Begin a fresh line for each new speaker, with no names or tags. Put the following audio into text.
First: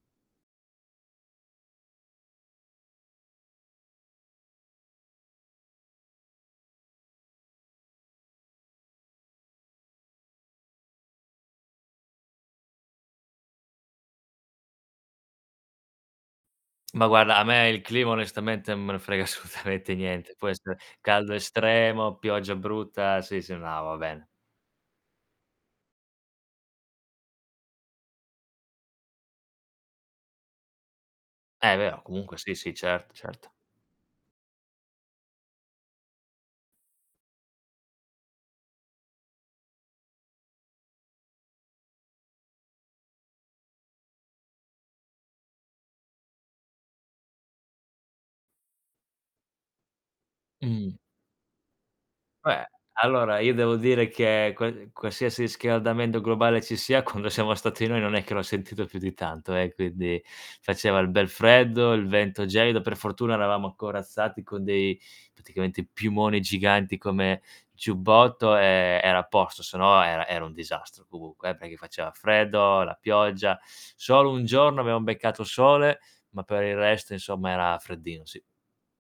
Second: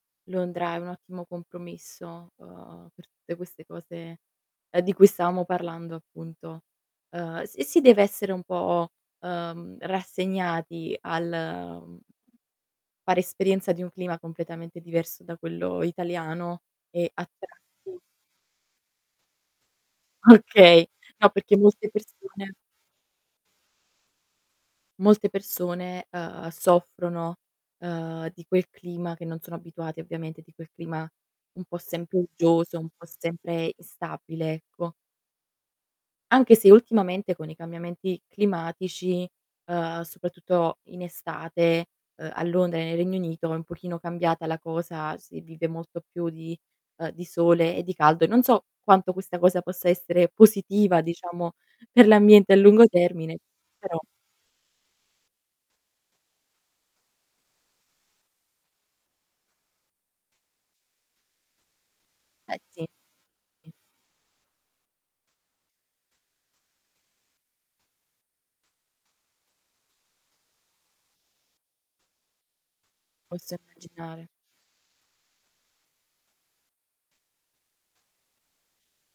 Londra è un ottimo compromesso, ehm, per tutte queste cose, ehm, di cui stavamo parlando, appunto. Ehm, s e si deve essere un po', ehm, rassegnati al fare esperienza di un clima completamente diverso da quello italiano
Ma
e a
guarda a me il
tratti
clima onestamente non me ne frega assolutamente niente. Può essere
Okay, no
caldo
perché molte
estremo,
persone
pioggia brutta, sì, sì, no, va bene.
Molte persone, ehm, soffrono, ehm, di quel clima che non sono abituati, ovviamente di quel clima un
Eh
po'
vero,
sempre
comunque sì, sì,
uggioso, un po'
certo, certo.
sempre instabile, ecco. Anche se ultimamente con i cambiamenti climatici, ehm, soprattutto in estate, ehm, a Londra e nel Regno Unito è un pochino cambiata la cosa, si vive molto più di, ehm, di sole e di caldo, e non so quanto questa cosa possa essere
Mhmm.
positiva diciamo per l'ambiente a
Beh,
lungo
allora
termine,
io devo
però
dire che qua qualsiasi riscaldamento globale ci sia, quando siamo stati noi non è che l'ho sentito più di tanto eh, quindi faceva il bel freddo, il vento
Eh
gelido;
sì.
per fortuna
Sì.
eravamo corazzati con dei praticamente piumoni giganti come giubbotto, e era a posto, se no era era un disastro, comunque eh, perché faceva freddo, la
Posso
pioggia.
immaginare.
Solo un giorno abbiamo beccato sole, ma per il resto insomma era freddino, sì.